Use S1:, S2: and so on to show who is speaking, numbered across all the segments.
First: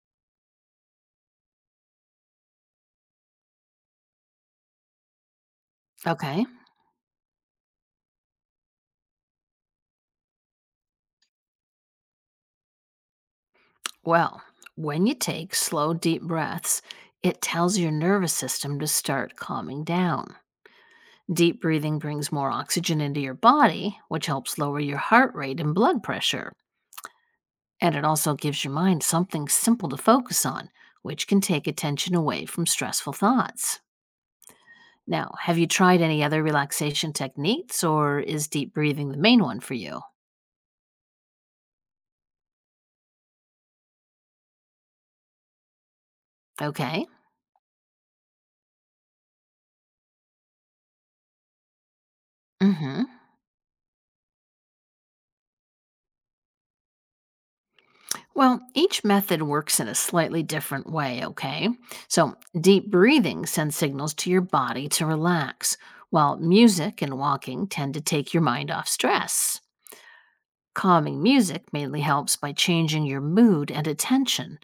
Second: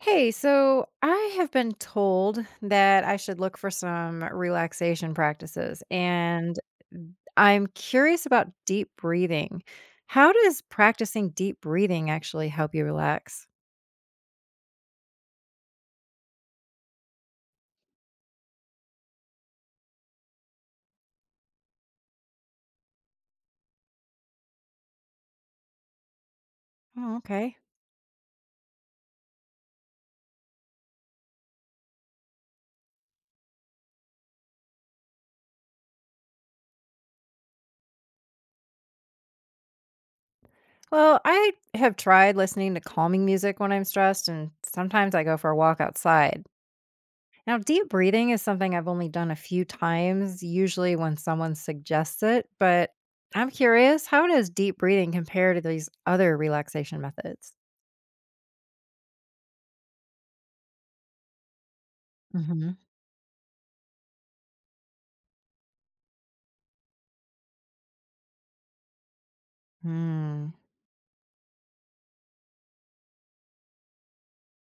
S1: Hey, so I have been told that I should look for some relaxation practices,
S2: Okay.
S1: and I'm curious about deep breathing. How does practicing deep breathing actually help you relax?
S2: Well, when you take slow, deep breaths, it tells your nervous system to start calming down. Deep breathing brings more oxygen into your body, which helps lower your heart rate and blood pressure.
S1: Oh, okay.
S2: And it also gives your mind something simple to focus on, which can take attention away from stressful thoughts. Now, have you tried any other relaxation techniques, or is deep breathing the main one for you?
S1: Well, I have tried listening to calming music when I'm stressed, and sometimes I go for a walk outside.
S2: Okay.
S1: Now, deep breathing is something I've only done a few times, usually when someone suggests it,
S2: Mm
S1: but
S2: hmm.
S1: I'm curious, how does deep breathing compare to these other relaxation methods?
S2: Well, each method works in a slightly different way, okay? So,
S1: Hmm.
S2: deep breathing sends signals to your body to relax, while music and walking tend to take your mind off stress.
S1: Hmm.
S2: Calming music mainly helps by changing your mood and attention.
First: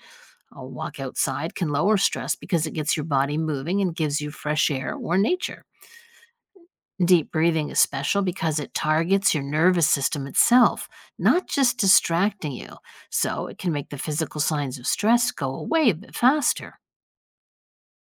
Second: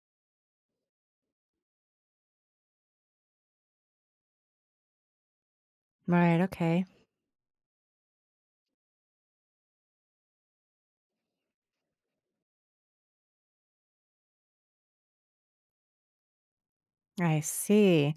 S2: A walk outside can lower stress because it gets your body moving and gives you fresh air or nature.
S1: Right. Okay.
S2: Deep breathing is special because it targets your nervous system itself, not just distracting you, so it can make the physical signs of stress go away a bit faster.
S1: I see.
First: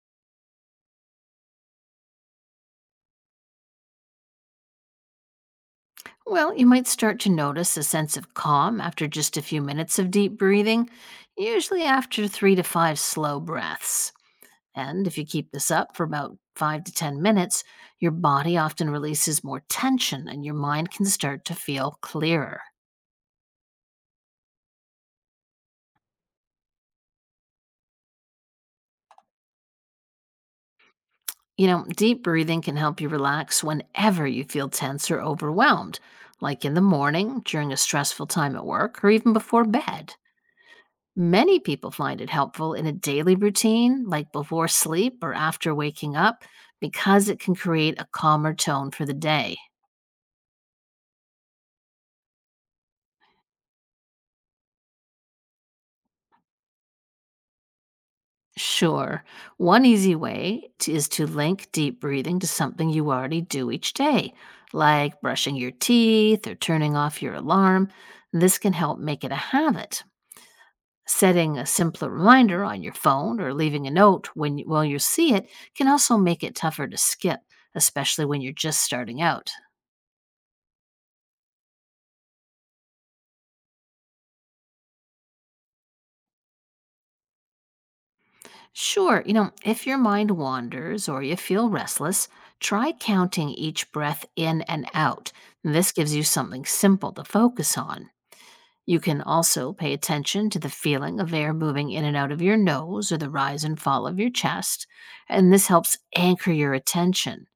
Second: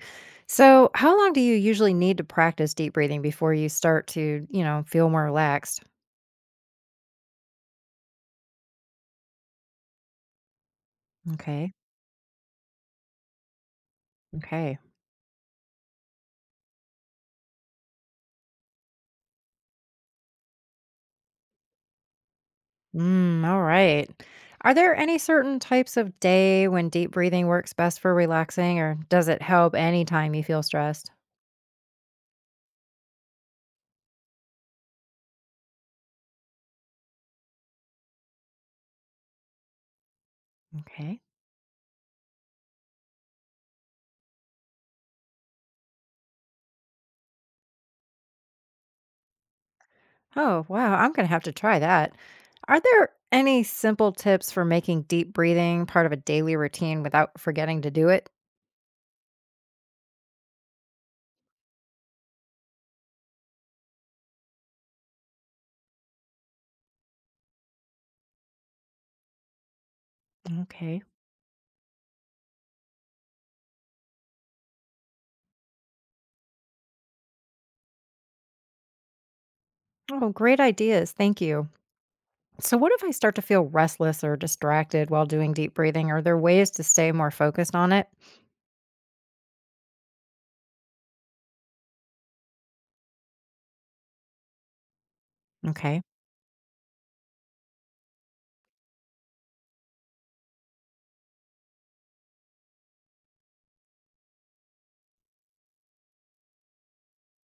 S1: So, how long do you usually need to practice deep breathing before you start to, feel more relaxed?
S2: Well, you might start to notice a sense of calm after just a few minutes of deep breathing,
S1: Okay.
S2: usually after three to five slow breaths.
S1: Okay.
S2: And if you keep this up for about 5 to 10 minutes, your body often releases more tension and your mind can start to feel clearer.
S1: Mm, all right. Are there any certain types of day when deep breathing works best for relaxing, or does it help anytime you feel stressed?
S2: You know, deep breathing can help you relax whenever you feel tense or overwhelmed, like in the morning, during a stressful time at work, or even before bed.
S1: Okay.
S2: Many people find it helpful in a daily routine, like before sleep or after waking up, because it can create a calmer tone for the day.
S1: Oh, wow. I'm going to have to try that. Are there any simple tips for making deep breathing part of a daily routine without forgetting to do it?
S2: Sure, one easy way is to link deep breathing to something you already do each day, like brushing your teeth or turning off your alarm. This can help make it a habit.
S1: Okay.
S2: Setting a simpler reminder on your phone or leaving a note when while you see it can also make it tougher to skip, especially when you're just starting out.
S1: Oh, great ideas. Thank you. So, what if I start to feel restless or distracted while doing deep breathing? Are there ways to stay more focused on it?
S2: Sure, you know, if your mind wanders or you feel restless, try counting each breath in and out. This
S1: Okay.
S2: gives you something simple to focus on. You can also pay attention to the feeling of air moving in and out of your nose or the rise and fall of your chest, and this helps anchor your attention.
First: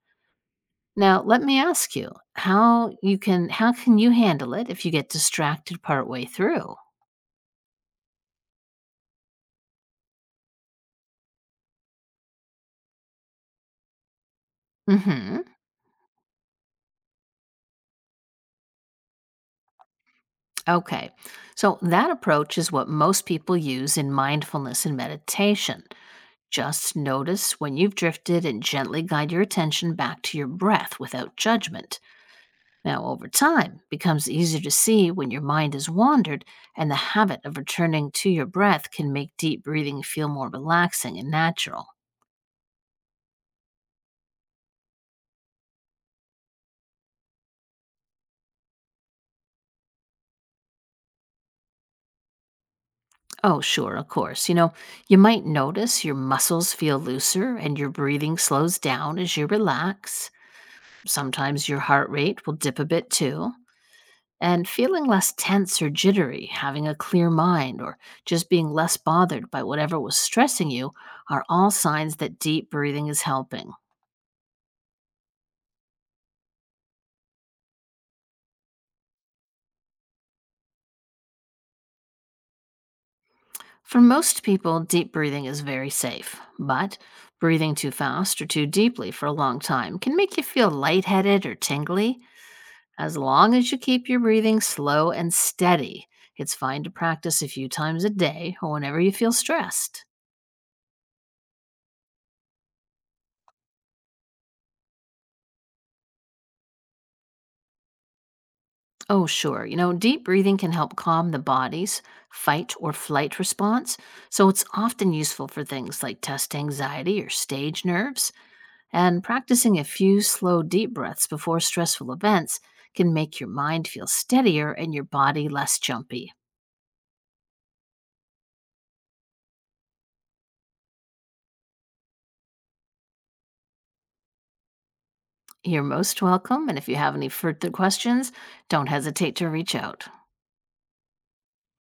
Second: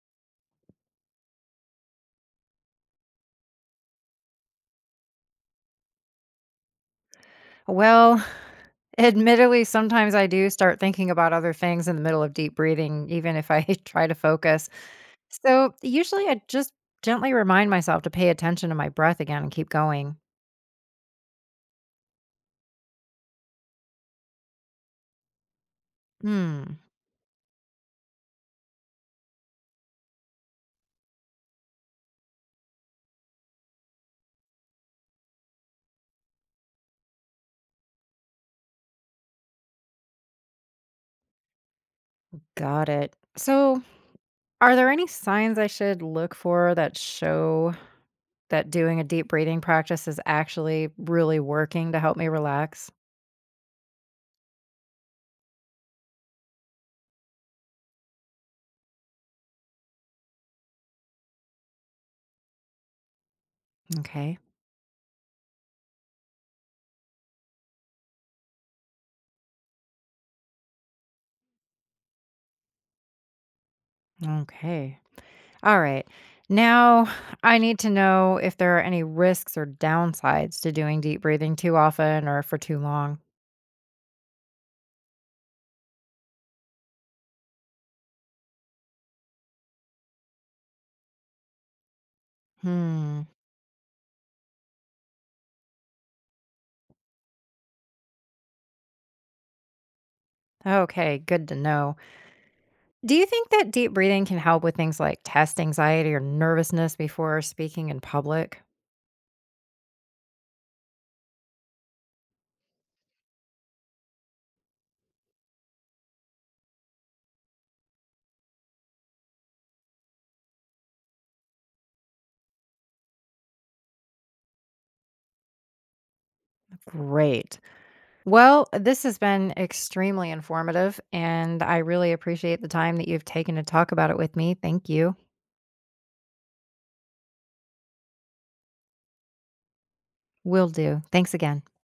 S2: Now, let me ask you, how can you handle it if you get distracted partway through?
S1: Well, admittedly, sometimes I do start thinking about other things in the middle of deep breathing, even if I try to focus.
S2: Mhm.
S1: So, usually I just gently remind myself to pay attention to my breath again and keep going.
S2: Okay. So that approach is what most people use in mindfulness and meditation.
S1: Hmm,
S2: Just notice when you've drifted and gently guide your attention back to your breath without judgment. Now, over time, it becomes easier to see when your mind has wandered, and the habit of returning to your breath can make deep breathing feel more relaxing and natural.
S1: got it. So, are there any signs I should look for that show that doing a deep breathing practice is actually really working to help me relax?
S2: Oh, sure, of course. You know, you might notice your muscles feel looser and your breathing slows down as you relax. Sometimes your heart rate will dip a bit too.
S1: Okay.
S2: And feeling less tense or jittery, having a clear mind, or just being less bothered by whatever was stressing you are all signs that deep breathing is helping.
S1: Okay. All right. Now, I need to know if there are any risks or downsides to doing deep breathing too often or for too long.
S2: For most people, deep breathing is very safe, but breathing too fast or too deeply for a long time can make you feel lightheaded or tingly. As
S1: Hmm.
S2: long as you keep your breathing slow and steady, it's fine to practice a few times a day or whenever you feel stressed.
S1: Okay. Good to know. Do you think that deep breathing can help with things like test anxiety or nervousness before speaking in public?
S2: Oh, sure, you know, deep breathing can help calm the body's fight or flight response, so it's often useful for things like test anxiety or stage nerves. And practicing a few slow, deep breaths before stressful events can make your mind feel steadier and your body less jumpy.
S1: Great. Well, this has been extremely informative, and I really appreciate the time that you've taken to talk about it with me. Thank you.
S2: You're most welcome, and if you have any further questions, don't hesitate to reach out.
S1: Will do. Thanks again.